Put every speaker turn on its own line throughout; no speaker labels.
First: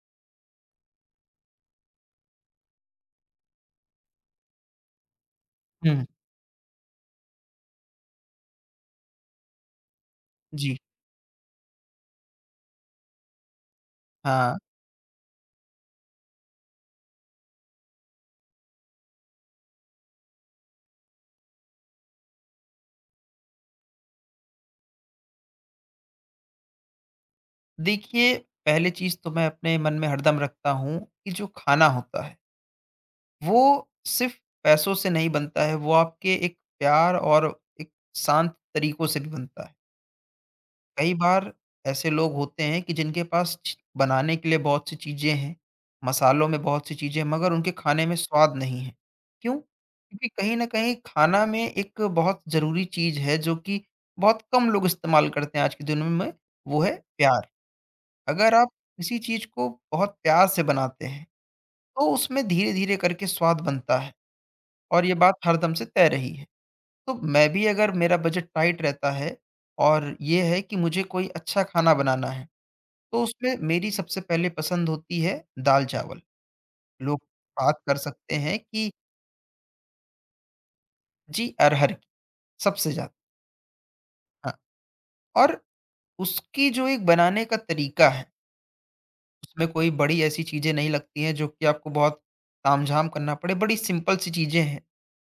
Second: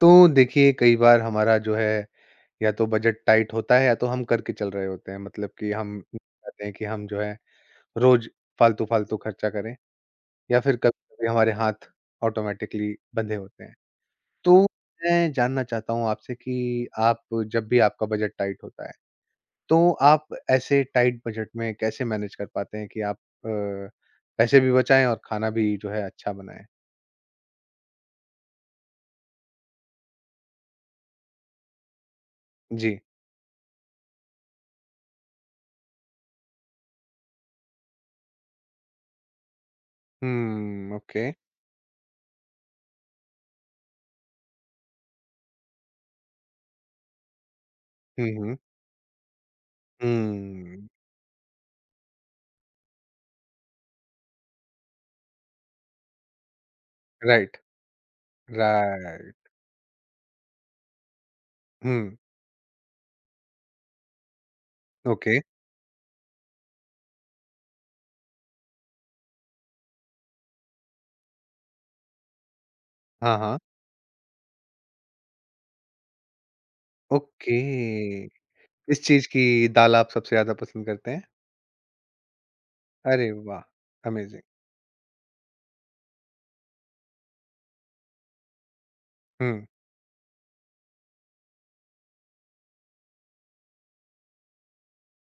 तो देखिए, कई बार हमारा जो है या तो बजट टाइट होता है या तो हम करके चल रहे होते हैं, मतलब कि हम
हुँ,
चाहते हैं कि हम जो है रोज फालतू फालतू खर्चा करें या फिर
जी।
कभी कभी हमारे हाथ ऑटोमेटिकली बंधे होते हैं।
हाँ,
तो मैं जानना चाहता हूँ आपसे कि आप जब भी आपका बजट टाइट होता है तो आप ऐसे टाइट बजट में कैसे मैनेज कर पाते हैं कि आप पैसे भी बचाएं और खाना भी जो है अच्छा बनाएं।
देखिए पहली चीज़ तो मैं अपने मन में हरदम रखता हूँ कि जो खाना होता है,
जी।
वो सिर्फ़ पैसों से नहीं बनता है, वो आपके एक प्यार और एक शांत तरीकों से भी बनता है।
हम्म,
कई
ओके।
बार ऐसे लोग होते हैं कि जिनके पास च बनाने के लिए बहुत सी चीज़ें हैं, मसालों में बहुत सी चीज़ें हैं, मगर उनके खाने में
हम्म,
स्वाद
हम्म,
नहीं है। क्यों? क्योंकि कहीं न
हम्म।
कहीं खाना में एक बहुत ज़रूरी चीज़ है जो कि बहुत कम लोग इस्तेमाल करते हैं आज की दुनिया में, वो है प्यार।
राइट।
अगर आप किसी
राइट।
चीज़ को बहुत प्यार से बनाते हैं, तो
हुँ।
उसमें धीरे-धीरे करके स्वाद बनता है और ये बात
ओके।
हरदम से तय रही है। तो मैं भी अगर मेरा बजट टाइट रहता है और ये है कि मुझे कोई अच्छा खाना बनाना है, तो
हाँ,
उसमें
हाँ।
मेरी सबसे पहले पसंद होती है दाल-चावल। लोग बात कर
ओके।
सकते हैं कि।
किस चीज़ की दाल आप सबसे ज़्यादा पसंद करते हैं?
जी, अरहर की, सबसे ज़्यादा।
अरे वाह! अमेज़िंग।
हाँ, और उसकी जो एक बनाने का तरीका है,
हुँ।
उसमें कोई बड़ी ऐसी चीज़ें नहीं लगती हैं जो कि आपको बहुत तामझाम करना पड़े, बड़ी सिंपल सी चीज़ें हैं।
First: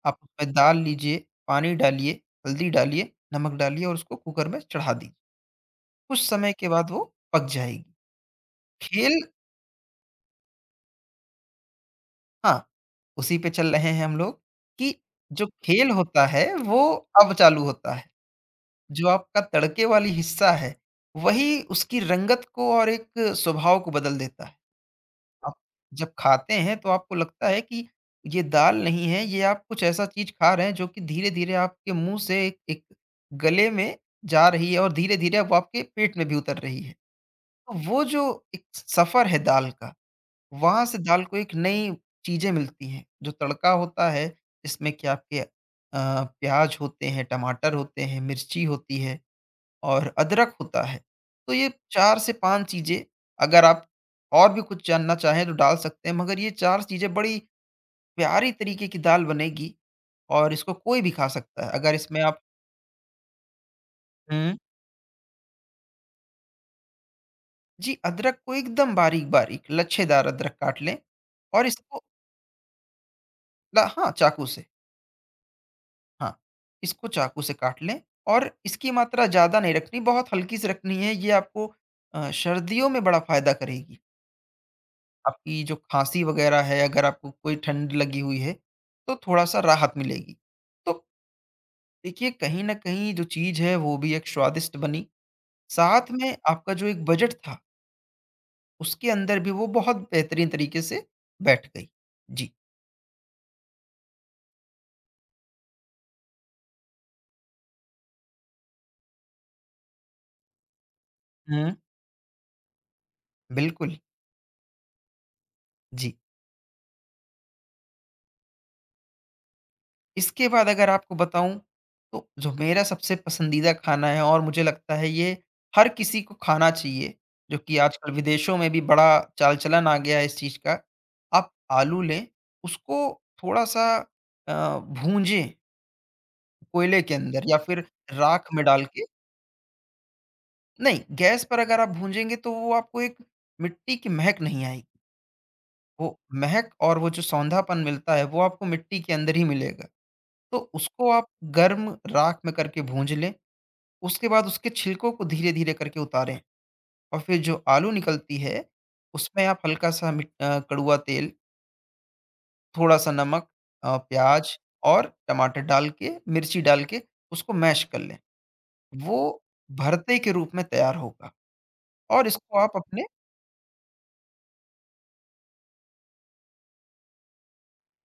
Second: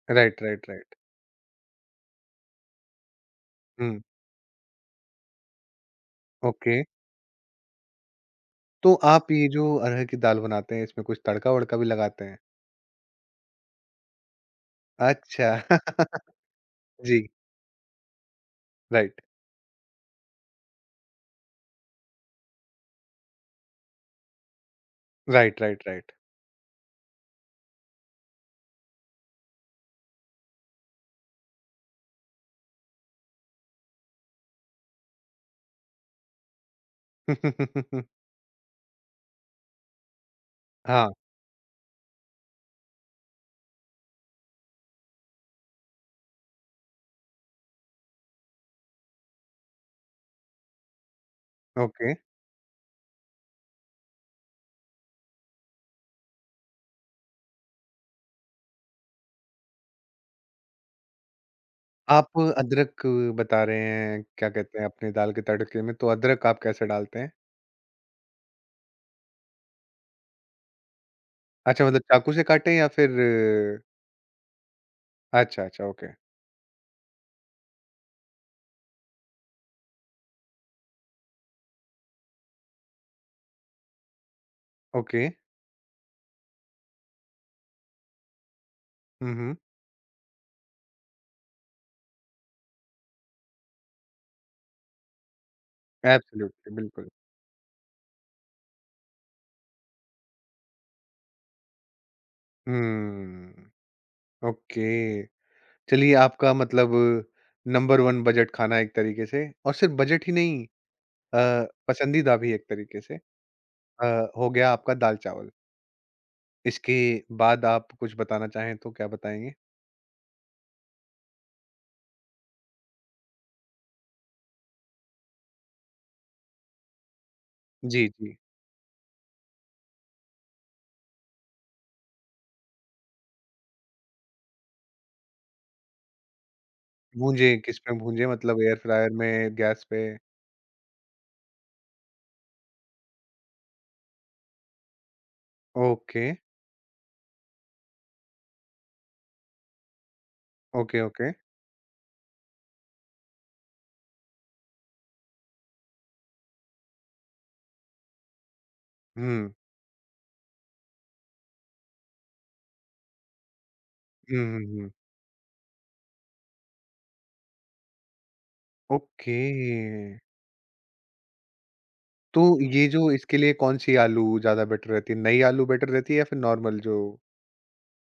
आप
राइट,
उसमें
राइट,
दाल
राइट।
लीजिए, पानी डालिए, हल्दी डालिए, नमक डालिए और
हुँ।
उसको कुकर में चढ़ा दीजिए। कुछ समय के
ओके।
बाद वो पक जाएगी।
तो
खेल
आप ये जो अरहर की दाल बनाते हैं, इसमें कुछ तड़का-वड़का भी लगाते हैं?
हाँ, उसी पे चल रहे हैं हम लोग कि जो
अच्छा।
खेल होता है वो
जी।
अब चालू होता है। जो
राइट,
आपका तड़के वाली हिस्सा है, वही उसकी रंगत को और एक स्वभाव को बदल देता है। आप
राइट, राइट,
जब
राइट।
खाते हैं तो आपको लगता है कि ये दाल नहीं है, ये आप कुछ ऐसा चीज़ खा रहे हैं जो कि धीरे-धीरे आपके मुँह से एक एक गले में जा रही है और धीरे-धीरे अब वो आपके पेट में भी उतर रही है। तो वो जो एक सफ़र है दाल का, वहाँ से
हाँ।
दाल को एक नई चीज़ें मिलती हैं, जो तड़का होता है, इसमें कि आपके प्याज़ होते हैं, टमाटर होते हैं, मिर्ची होती है। और अदरक होता है। तो ये
ओके।
4 से 5 चीज़ें अगर आप और भी कुछ जानना चाहें तो डाल सकते हैं, मगर ये 4 चीज़ें बड़ी प्यारी तरीके की दाल बनेगी और इसको कोई भी खा सकता है। अगर इसमें
आप
आप।
अदरक बता रहे हैं, क्या
हुँ।
कहते हैं, अपनी दाल के तड़के में, तो अदरक आप कैसे डालते हैं?
जी, अदरक को एकदम बारीक-बारीक लच्छेदार अदरक काट लें और
अच्छा, मतलब
इसको
चाकू से काटें या फिर?
ल हाँ, चाकू से,
अच्छा, अच्छा, ओके।
हाँ। इसको चाकू से काट लें और इसकी मात्रा ज़्यादा नहीं रखनी, बहुत हल्की-सी रखनी है। ये आपको सर्दियों में बड़ा फ़ायदा करेगी।
ओके।
आपकी जो खांसी वगैरह है, अगर आपको कोई ठंड लगी हुई है, तो
हुँ, हुँ।
थोड़ा-सा राहत मिलेगी। तो देखिए, कहीं न कहीं जो चीज़ है, वो भी एक स्वादिष्ट बनी, साथ में आपका
एब्सोल्युटली,
जो एक
बिल्कुल।
बजट था, उसके अंदर भी वो बहुत बेहतरीन तरीके से बैठ गई। जी।
हुँ, ओके। चलिए, आपका मतलब नंबर 1 बजट खाना एक तरीके से, और सिर्फ़ बजट ही नहीं अ,
हुँ।
पसंदीदा भी एक तरीके से।
बिल्कुल।
अ, हो गया आपका दाल-चावल।
जी।
इसके बाद आप कुछ बताना चाहें तो क्या बताएँगे?
इसके बाद अगर आपको बताऊँ, तो जो मेरा सबसे पसंदीदा खाना है और मुझे लगता है ये हर किसी को खाना चाहिए, जो कि
जी,
आजकल
जी।
विदेशों में भी बड़ा चाल-चलन आ गया है इस चीज़ का। आप आलू लें, उसको थोड़ा-सा भूंजें कोयले के अंदर
भूंजे,
या फिर
किसमें भूंजे,
राख
मतलब
में
एयर
डाल के
फ्रायर में, गैस पे?
नहीं, गैस पर अगर आप भूंजेंगे तो वो आपको एक मिट्टी की महक नहीं आएगी। वो
ओके,
महक और वो जो सौंधापन मिलता है, वो आपको मिट्टी के अंदर ही मिलेगा। तो
ओके,
उसको आप
ओके।
गर्म राख में करके भूंज लें। उसके बाद उसके छिलकों को धीरे-धीरे करके उतारें और फिर जो आलू निकलती है, उसमें
हुँ।
आप हल्का-सा कड़वा तेल, थोड़ा-सा नमक
हुँ,
प्याज
हुँ, हुँ।
और टमाटर डाल के, मिर्ची डाल के उसको मैश कर लें। वो
ओके।
भरते के रूप में तैयार होगा और
तो
इसको आप
ये
अपने।
जो इसके लिए कौन सी आलू ज़्यादा बेटर रहती है? नई आलू बेटर रहती है या फिर नॉर्मल जो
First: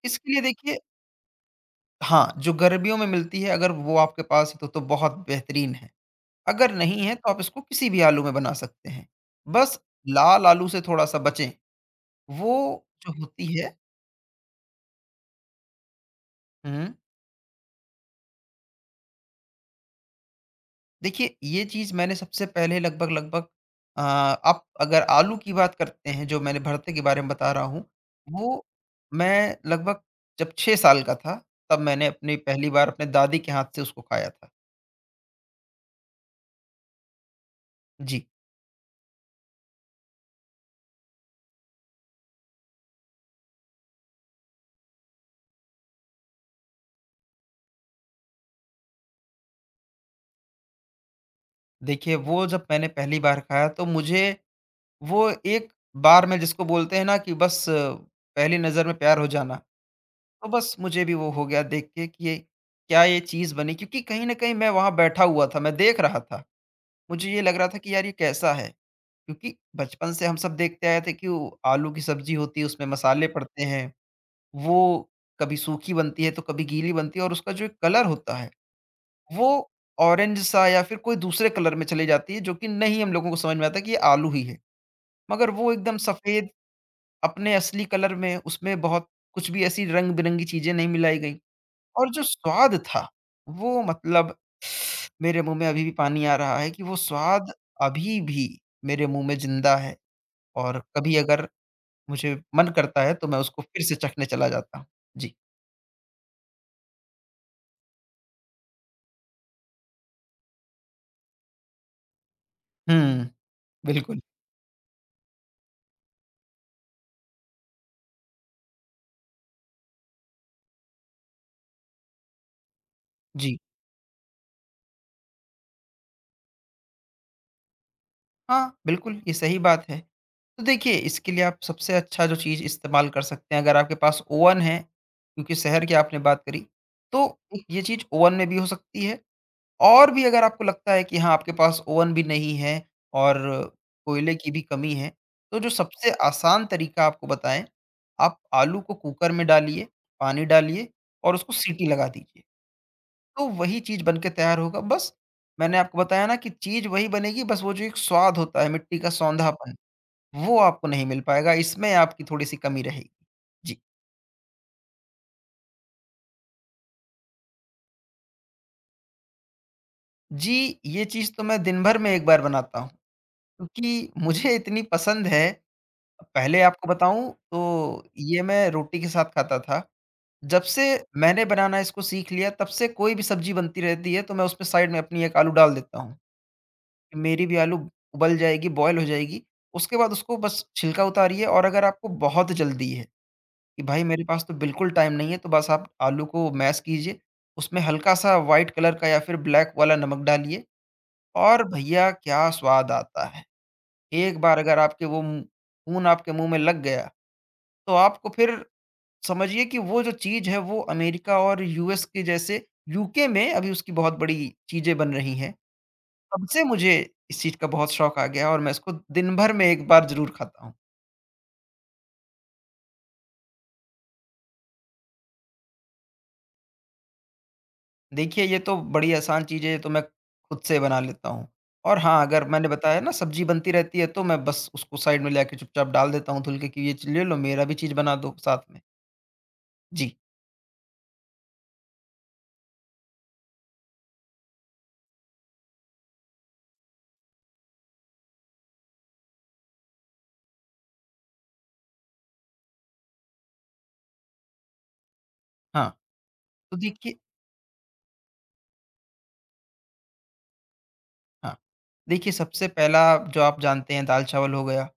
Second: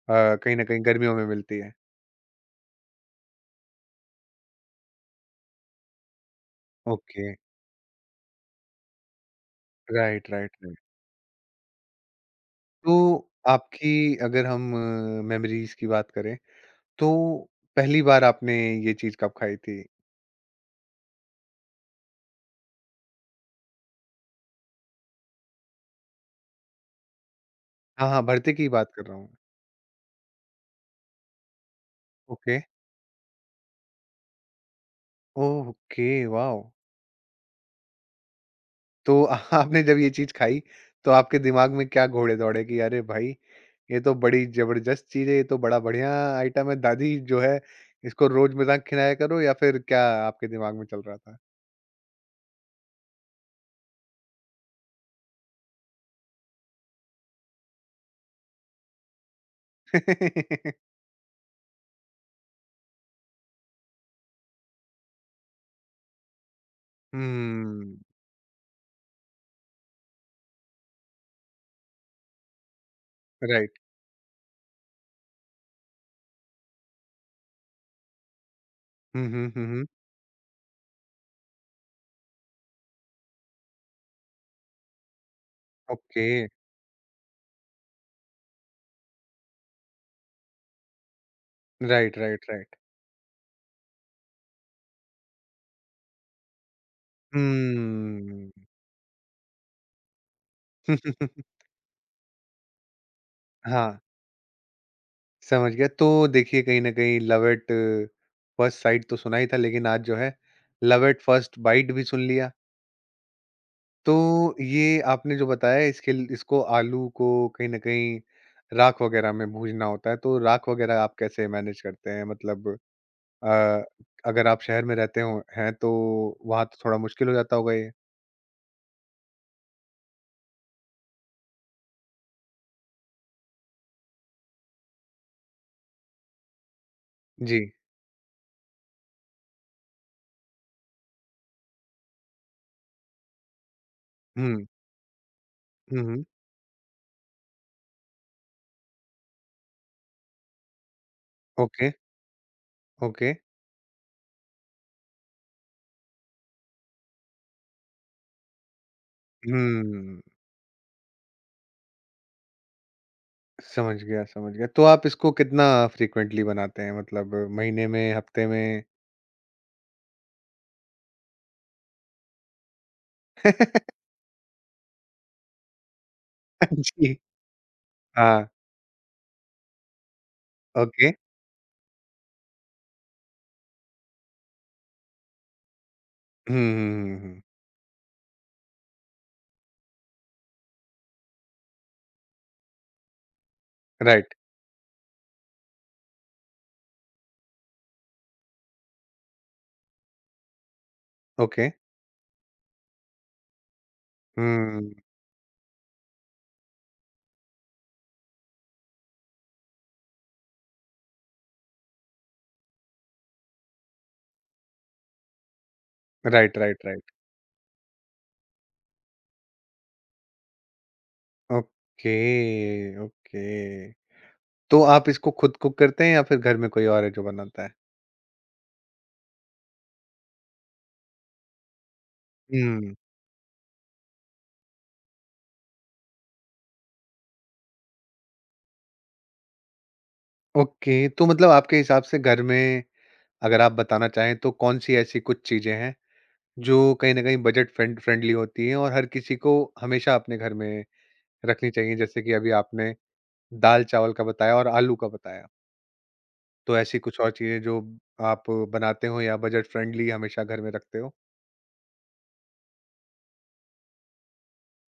इसके
अ,
लिए
कहीं न
देखिए।
कहीं गर्मियों में मिलती है?
हाँ, जो गर्मियों में मिलती है अगर वो आपके पास है तो बहुत बेहतरीन है। अगर नहीं है तो
ओके,
आप इसको किसी भी आलू में बना सकते हैं। बस
राइट,
लाल
राइट,
आलू
राइट।
से थोड़ा-सा बचें। वो
तो
जो होती है।
आपकी, अगर हम मेमोरीज़ की बात करें,
हुँ।
तो पहली बार आपने ये चीज़ कब खाई थी?
देखिए, ये चीज़ मैंने सबसे पहले लगभग-लगभग आप अगर आलू की बात करते हैं, जो मैंने भरते के बारे में बता रहा हूँ,
हाँ, हाँ, भरते
वो
की बात कर रहा हूँ।
मैं लगभग जब 6 साल का था, तब मैंने अपनी
ओके,
पहली बार अपने दादी के हाथ से उसको खाया था।
Okay, wow!
जी।
तो आपने जब ये चीज़ खाई, तो आपके दिमाग में क्या घोड़े दौड़े कि अरे भाई, ये तो बड़ी ज़बरदस्त चीज़ है, ये तो बड़ा बढ़िया आइटम है, दादी जो है इसको रोज़ मजाक खिलाया करो, या फिर क्या आपके दिमाग में चल रहा था?
देखिए, वो जब मैंने पहली बार खाया, तो मुझे वो एक बार में जिसको बोलते हैं ना कि बस पहली नज़र में प्यार हो जाना, तो बस मुझे भी वो हो गया देख के कि ये क्या ये चीज़ बनी? क्योंकि कहीं न कहीं मैं वहाँ बैठा हुआ था, मैं देख रहा था। मुझे ये लग रहा था कि
हुँ।
यार, ये कैसा है? क्योंकि बचपन से हम सब देखते आए थे कि वो आलू की सब्जी होती है, उसमें मसाले पड़ते
राइट।
हैं, वो कभी सूखी बनती है, तो कभी गीली बनती है और उसका जो एक कलर होता है,
हुँ,
वो
हुँ, हुँ, हुँ।
ऑरेंज सा या फिर कोई दूसरे कलर में चली जाती है, जो कि नहीं हम लोगों को समझ में आता कि ये आलू ही है। मगर वो एकदम
ओके,
सफ़ेद अपने असली कलर में, उसमें बहुत कुछ भी ऐसी रंग-बिरंगी चीज़ें नहीं मिलाई गईं और
राइट,
जो
राइट,
स्वाद
राइट।
था, वो मतलब मेरे मुँह में अभी भी पानी आ रहा है कि वो स्वाद अभी भी
हुँ।
मेरे मुँह में ज़िंदा है और कभी अगर मुझे मन करता है तो मैं उसको फिर से
हाँ।
चखने चला जाता हूँ। जी।
समझ गया। तो देखिए, कहीं न कहीं लव एट फर्स्ट साइट तो सुना ही था, लेकिन आज जो है लव एट फर्स्ट बाइट भी सुन लिया।
हुँ,
तो
बिल्कुल।
ये आपने जो बताया, इसको आलू को कहीं ना कहीं राख वगैरह में भूनना होता है, तो राख वगैरह आप कैसे मैनेज करते हैं, मतलब
जी।
अ, अगर आप शहर में रहते हो हैं, तो वहां तो थोड़ा मुश्किल हो जाता होगा ये।
हाँ, बिल्कुल, ये सही बात है। तो देखिए इसके लिए आप सबसे अच्छा जो चीज़ इस्तेमाल कर सकते हैं अगर आपके पास ओवन है, क्योंकि शहर की आपने बात करी, तो
जी।
एक ये चीज़ ओवन में भी हो सकती है और भी अगर आपको लगता है कि हाँ, आपके पास ओवन भी नहीं है और कोयले की भी
हम्म।
कमी है, तो जो सबसे
हम्म।
आसान तरीका आपको बताएँ, आप आलू को कुकर में डालिए, पानी डालिए और उसको सीटी
ओके,
लगा दीजिए।
ओके।
तो वही चीज़ बन के तैयार होगा। बस मैंने आपको बताया ना कि चीज़ वही बनेगी बस वो जो एक स्वाद होता है मिट्टी का सौंधापन,
हम्म।
वो आपको नहीं मिल पाएगा, इसमें आपकी थोड़ी-सी कमी रहेगी। जी।
समझ गया, समझ गया। तो आप इसको कितना फ्रीक्वेंटली बनाते हैं, मतलब महीने में, हफ्ते में?
जी, ये चीज़ तो मैं दिन भर में 1 बार बनाता हूँ, क्योंकि मुझे इतनी पसंद है। पहले आपको
जी।
बताऊँ तो ये
हाँ।
मैं रोटी के साथ खाता था। जब से
ओके।
मैंने बनाना इसको सीख लिया तब से कोई भी सब्ज़ी बनती रहती है तो मैं उसमें साइड में अपनी 1 आलू डाल देता हूँ।
हम्म।
मेरी भी आलू उबल जाएगी, बॉयल हो जाएगी। उसके बाद उसको बस छिलका उतारिए और अगर आपको बहुत जल्दी है कि भाई मेरे
राइट।
पास तो बिल्कुल टाइम नहीं है, तो बस आप आलू को मैश कीजिए, उसमें हल्का-सा व्हाइट कलर का या फिर ब्लैक वाला नमक डालिए और
ओके।
भैया क्या स्वाद आता है। एक बार अगर
हम्म।
आपके वो मुँह खून आपके मुँह में लग गया, तो आपको फिर समझिए कि वो जो चीज़ है वो अमेरिका और यूएस के जैसे यूके में अभी उसकी बहुत बड़ी चीज़ें बन रही हैं। तब
राइट,
से
राइट,
मुझे
राइट।
इस चीज़ का बहुत शौक आ गया और मैं इसको दिन भर में 1 बार ज़रूर खाता हूँ।
Okay, okay. तो आप इसको खुद कुक करते हैं या फिर घर में कोई और है जो बनाता है?
देखिए ये तो बड़ी आसान चीज़ है, ये तो मैं खुद से बना लेता हूँ। और हाँ, अगर मैंने
हुँ,
बताया ना सब्ज़ी बनती रहती है तो मैं बस उसको साइड में लाके चुपचाप डाल देता हूँ धुल के कि ये चीज़ ले लो मेरा भी चीज़ बना दो साथ में। जी,
ओके। तो मतलब आपके हिसाब से घर में, अगर आप बताना चाहें, तो कौन-सी ऐसी कुछ चीज़ें हैं जो कहीं न कहीं बजट फ्रेंडली होती हैं और हर किसी को हमेशा अपने घर में रखनी चाहिए? जैसे कि अभी आपने दाल-चावल का बताया और आलू का बताया।
हाँ।
तो
तो
ऐसी
देखिए।
कुछ और चीज़ें जो आप बनाते हो या बजट फ्रेंडली हमेशा घर में रखते हो?
हाँ, देखिए सबसे पहला जो आप जानते हैं दाल-चावल हो गया।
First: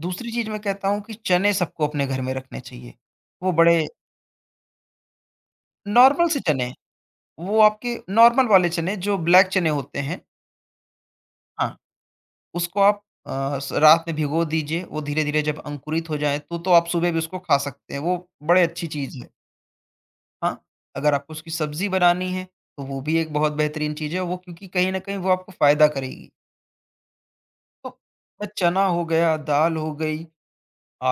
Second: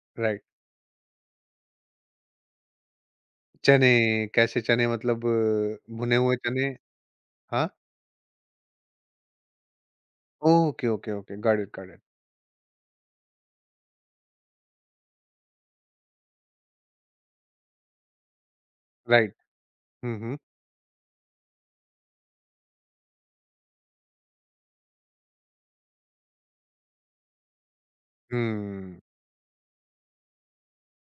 दूसरी
राइट।
चीज़ मैं कहता हूँ कि चने सबको अपने घर में रखने चाहिए। वो बड़े।
चने, कैसे चने, मतलब भुने
नॉर्मल
हुए
से
चने?
चने, वो
हाँ?
आपके नॉर्मल वाले चने जो ब्लैक चने होते हैं।
Okay, okay, okay, got it,
हाँ।
Got it.
उसको आप अ, स रात में भिगो दीजिए, वो धीरे-धीरे जब अंकुरित हो जाएँ, तो आप सुबह भी उसको खा सकते हैं, वो बड़ी अच्छी चीज़ है।
राइट। हुँ, हुँ,
हाँ, अगर आपको उसकी सब्ज़ी बनानी है, तो वो भी एक बहुत बेहतरीन चीज़ है, वो क्योंकि कहीं न कहीं वो आपको फ़ायदा करेगी। तो चना
हुँ।
हो गया, दाल हो गई,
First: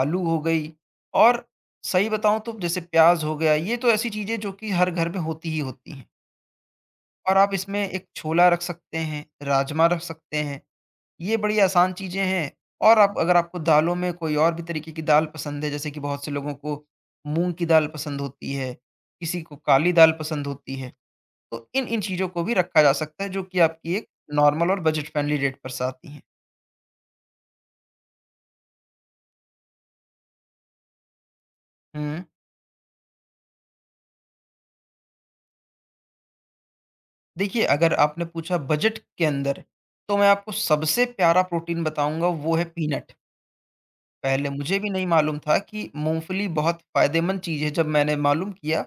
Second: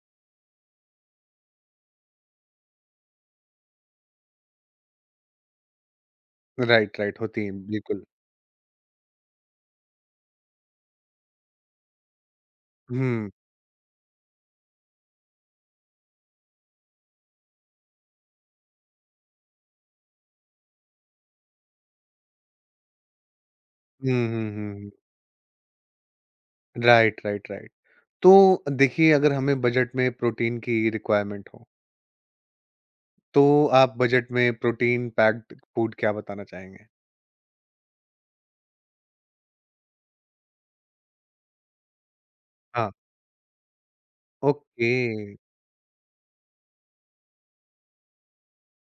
आलू हो गई और सही बताऊँ तो जैसे प्याज़ हो गया, ये तो ऐसी चीज़ें जो कि हर घर में होती ही होती हैं
राइट, राइट
और
होती
आप
हैं,
इसमें एक
बिल्कुल।
छोला रख सकते हैं, राजमा रख सकते हैं। ये बड़ी आसान चीज़ें हैं और आप
हुँ,
अगर आपको दालों में कोई और भी तरीके की दाल पसंद है, जैसे कि बहुत से लोगों को मूँग की दाल पसंद होती है, किसी को काली दाल पसंद होती है, तो इन-इन चीज़ों को भी रखा जा सकता है, जो कि आपकी एक
हुँ, हुँ,
नॉर्मल
हुँ,
और
हुँ।
बजट फ्रेंडली रेट पर स आती हैं।
Right, right, right. तो देखिए, अगर हमें बजट में प्रोटीन की रिक्वायरमेंट हो,
हुँ,
तो आप बजट में प्रोटीन पैक्ड फूड क्या बताना चाहेंगे?
देखिए अगर आपने पूछा बजट के अंदर, तो मैं आपको सबसे प्यारा प्रोटीन बताऊँगा वो है
हाँ।
पीनट। पहले मुझे भी
ओके।
नहीं मालूम था कि मूँगफली बहुत फ़ायदेमंद चीज़ है, जब मैंने मालूम किया,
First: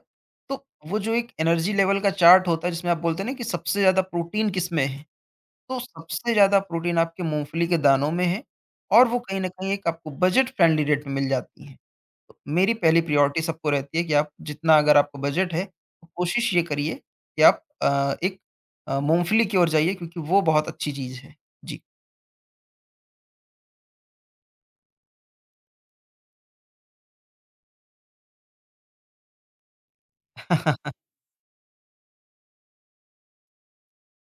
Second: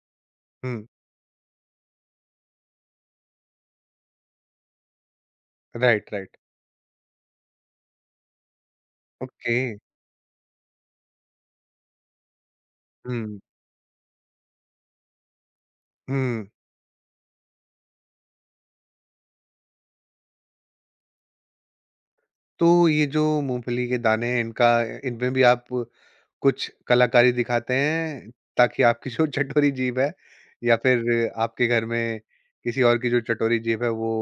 तो
हुँ।
वो जो एक एनर्जी लेवल का चार्ट होता है जिसमें आप बोलते हैं ना कि सबसे ज़्यादा प्रोटीन किसमें है, तो
राइट,
सबसे
राइट।
ज़्यादा प्रोटीन आपके मूँगफली के दानों में है और वो कहीं न
ओके।
कहीं एक आपको बजट फ्रेंडली रेट में मिल जाती हैं। तो मेरी पहली
हुँ,
प्रायोरिटी सबको रहती है कि आप जितना अगर आपका बजट है, तो
हुँ।
कोशिश ये करिए कि आप एक मूँगफली की ओर जाइए क्योंकि वो बहुत अच्छी चीज़ है। जी।
तो ये जो मूंगफली के दाने हैं, इनका, इनमें भी आप कुछ कलाकारी दिखाते हैं ताकि आपकी जो चटोरी जीभ है या फिर आपके घर में किसी और की जो चटोरी जीभ है, वो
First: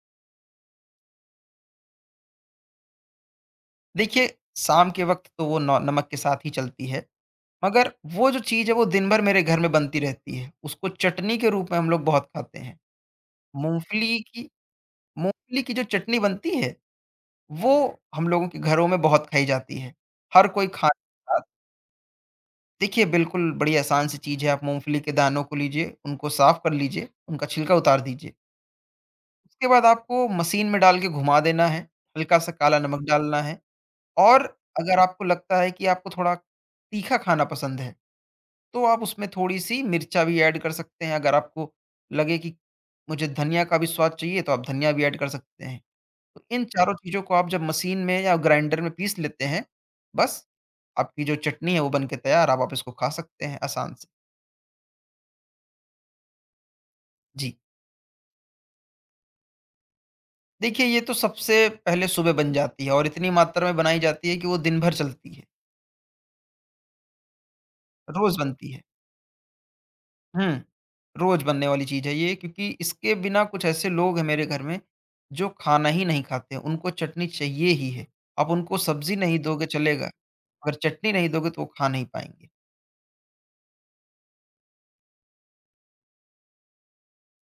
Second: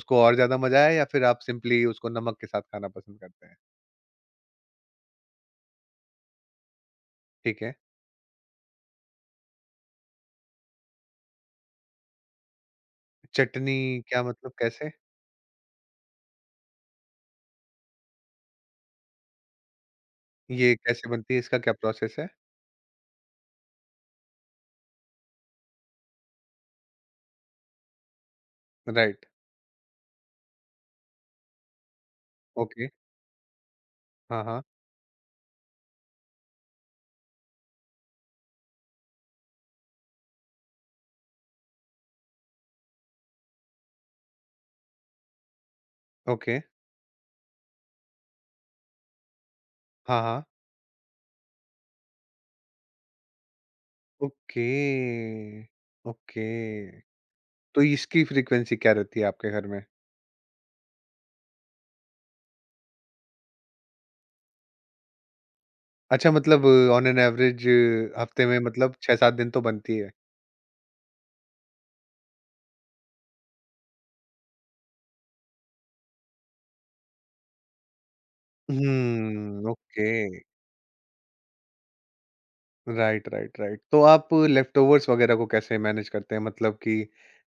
उसको और ज्यादा मजा आए, या फिर आप सिंपली उसको नमक के साथ खाना पसंद करते हैं?
देखिए, शाम के वक़्त तो वो नौ नमक के साथ ही चलती है।
ठीक है।
मगर वो जो चीज़ है वो दिन भर मेरे घर में बनती रहती है। उसको चटनी के रूप में हम लोग बहुत खाते हैं।
चटनी?
मूँगफली
क्या
की
मतलब, कैसे?
मूँगफली की जो चटनी बनती है, वो हम लोगों के घरों में बहुत खाई जाती है। हर कोई
ये
खाने
कैसे
के
बनती है,
साथ।
इसका क्या प्रोसेस है?
देखिए बिल्कुल बड़ी आसान सी चीज़ है। आप मूँगफली के दानों को लीजिए, उनको साफ कर लीजिए, उनका छिलका उतार दीजिए।
राइट।
उसके बाद आपको मशीन में डाल के घुमा देना है, हल्का-सा काला
ओके।
नमक डालना है
हाँ,
और
हाँ।
अगर आपको लगता है कि आपको थोड़ा तीखा खाना पसंद है तो आप उसमें थोड़ी-सी मिर्चा भी ऐड कर सकते हैं। अगर आपको लगे कि मुझे धनिया का भी स्वाद चाहिए तो आप धनिया भी ऐड कर सकते हैं। तो
ओके।
इन चारों चीज़ों को आप जब मशीन में या ग्राइंडर में पीस लेते हैं,
हाँ, हाँ।
बस आपकी जो चटनी है वो बन के तैयार, अब आप इसको खा सकते हैं आसान से।
ओके। ओके।
जी।
तो इसकी फ्रीक्वेंसी क्या रहती है आपके घर में?
देखिए ये तो सबसे पहले सुबह बन जाती है और इतनी मात्रा में बनाई जाती है कि वो दिन भर चलती है,
अच्छा, मतलब ऑन एन एवरेज
रोज़
हफ्ते में
बनती है।
मतलब 6-7 दिन तो बनती है।
हुँ। रोज़ बनने वाली चीज़ है ये क्योंकि इसके बिना कुछ ऐसे लोग हैं मेरे घर में, जो खाना ही नहीं खाते हैं, उनको चटनी चाहिए ही है। आप उनको सब्ज़ी नहीं दोगे
हुँ, ओके।
चलेगा, अगर चटनी नहीं दोगे तो वो खा नहीं पाएँगे।
Right, right, right. तो आप लेफ्टओवर्स वगैरह को कैसे मैनेज करते हैं? मतलब कि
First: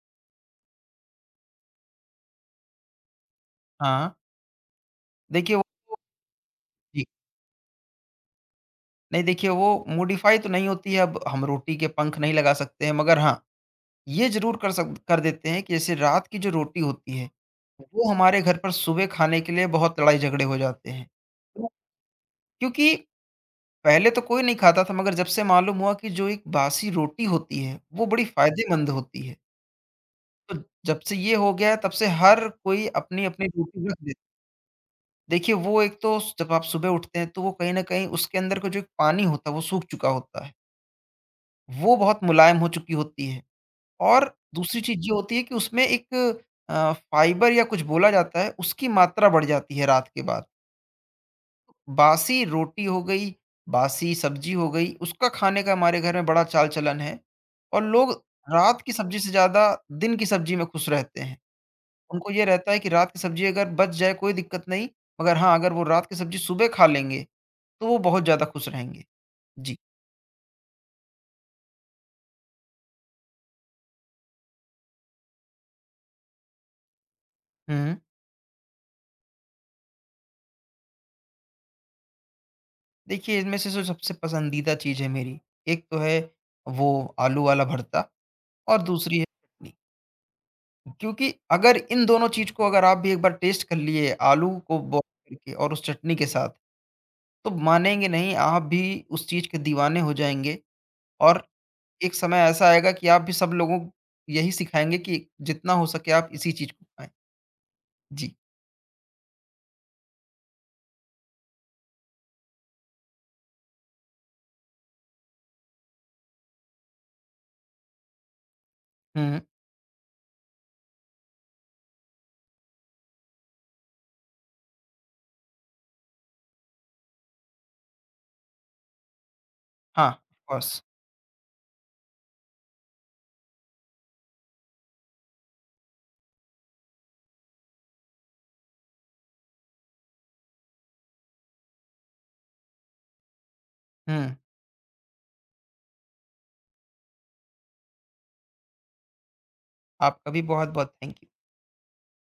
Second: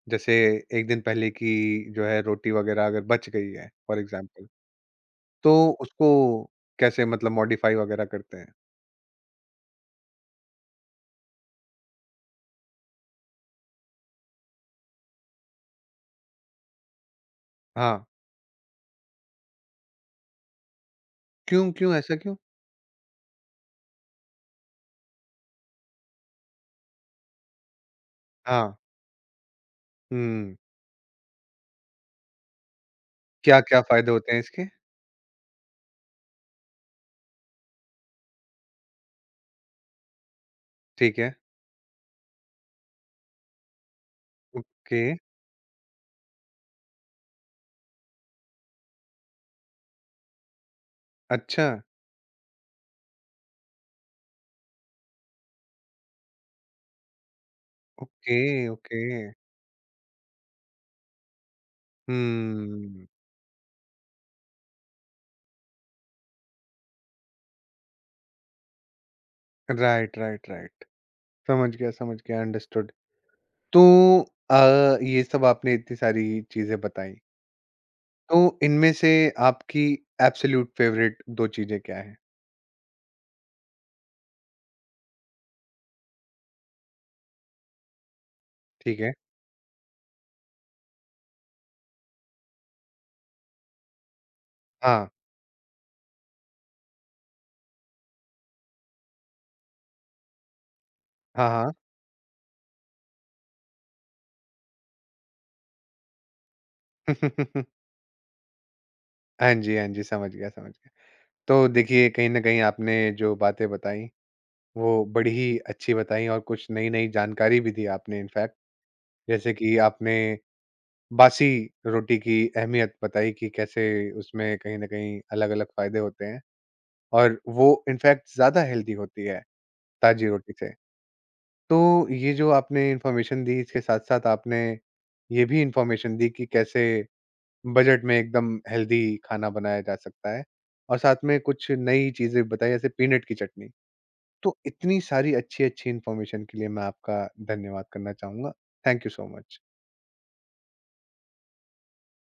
जैसे 1 दिन पहले की जो है रोटी वगैरह अगर बच गई है, फॉर
हाँ,
एग्ज़ाम्पल,
देखिए वो
तो
तो,
उसको कैसे,
जी,
मतलब मॉडिफ़ाई वगैरह करते हैं?
नहीं, देखिए वो मॉडिफ़ाई तो नहीं होती है। अब हम रोटी के पंख नहीं लगा सकते हैं मगर हाँ, ये ज़रूर कर देते हैं कि जैसे रात की जो रोटी होती है,
हाँ।
वो हमारे घर पर सुबह खाने के लिए बहुत लड़ाई-झगड़े हो जाते हैं।
क्यों, क्यों ऐसा क्यों?
क्योंकि पहले तो कोई नहीं खाता था मगर जब से मालूम हुआ कि जो एक बासी रोटी होती है, वो बड़ी
हाँ।
फ़ायदेमंद होती है। तो
हुँ।
जब से ये हो गया है तब से हर कोई अपनी-अपनी
क्या-क्या
रोटी रख
फ़ायदे
दे।
होते हैं इसके?
देखिए वो एक तो जब आप सुबह उठते हैं तो वो कहीं न कहीं उसके अंदर का जो एक पानी होता है वो सूख चुका होता है।
ठीक है।
वो बहुत मुलायम हो चुकी होती है और दूसरी चीज़
ओके।
ये होती है कि उसमें एक फ़ाइबर या कुछ बोला जाता है उसकी मात्रा बढ़ जाती है रात के बाद।
अच्छा।
बासी रोटी हो गई, बासी सब्जी हो गई, उसका खाने का हमारे घर में बड़ा चाल-चलन है और लोग
ओके,
रात की
ओके।
सब्जी से ज़्यादा दिन की सब्जी में खुश रहते हैं। उनको ये रहता है कि
हुँ।
रात की सब्जी अगर बच जाए कोई दिक्कत नहीं, मगर हाँ, अगर वो रात की सब्जी सुबह खा लेंगे, तो वो बहुत ज़्यादा खुश रहेंगे। जी।
Right, right, right. समझ गया, अंडरस्टूड। तो अ, ये सब आपने इतनी सारी चीज़ें बताई,
हुँ।
तो इनमें से आपकी एब्सोल्यूट फ़ेवरेट 2 चीज़ें क्या हैं?
देखिए, इनमें से जो सबसे पसंदीदा चीज़ है मेरी, एक तो है वो आलू वाला भरता और
ठीक है?
दूसरी है चटनी। क्योंकि अगर इन दोनों चीज़ को अगर आप भी एक बार टेस्ट कर लिए आलू को बॉयल
हाँ,
करके और उस चटनी के साथ, तो मानेंगे नहीं, आप भी उस चीज़ के दीवाने हो जाएँगे और
हाँ, हाँ।
एक समय ऐसा आएगा कि आप भी सब लोगों को यही सिखाएँगे कि जितना हो सके आप इसी चीज़ को खाएँ। जी।
हाँ जी, हाँ जी, समझ गया, समझ गया। तो देखिए, कहीं न कहीं आपने जो बातें बताई, वो बड़ी ही अच्छी बताई और कुछ नई-नई जानकारी भी दी आपने इनफैक्ट।
हुँ, हुँ।
जैसे कि आपने बासी रोटी की अहमियत बताई, कि कैसे उसमें कहीं न कहीं अलग-अलग फ़ायदे होते हैं। और वो इनफैक्ट ज़्यादा हेल्दी होती है
हाँ, ऑफ
ताज़ी रोटी से।
कोर्स।
तो ये जो आपने इन्फॉर्मेशन दी, इसके साथ-साथ आपने ये भी इन्फॉर्मेशन दी कि कैसे बजट में एकदम हेल्दी खाना बनाया जा सकता है, और साथ में कुछ नई चीज़ें बताई, जैसे पीनट की चटनी।
हुँ,
तो इतनी सारी अच्छी-अच्छी इन्फॉर्मेशन के लिए मैं आपका धन्यवाद करना चाहूँगा। Thank you so much.
आपका भी बहुत-बहुत थैंक यू।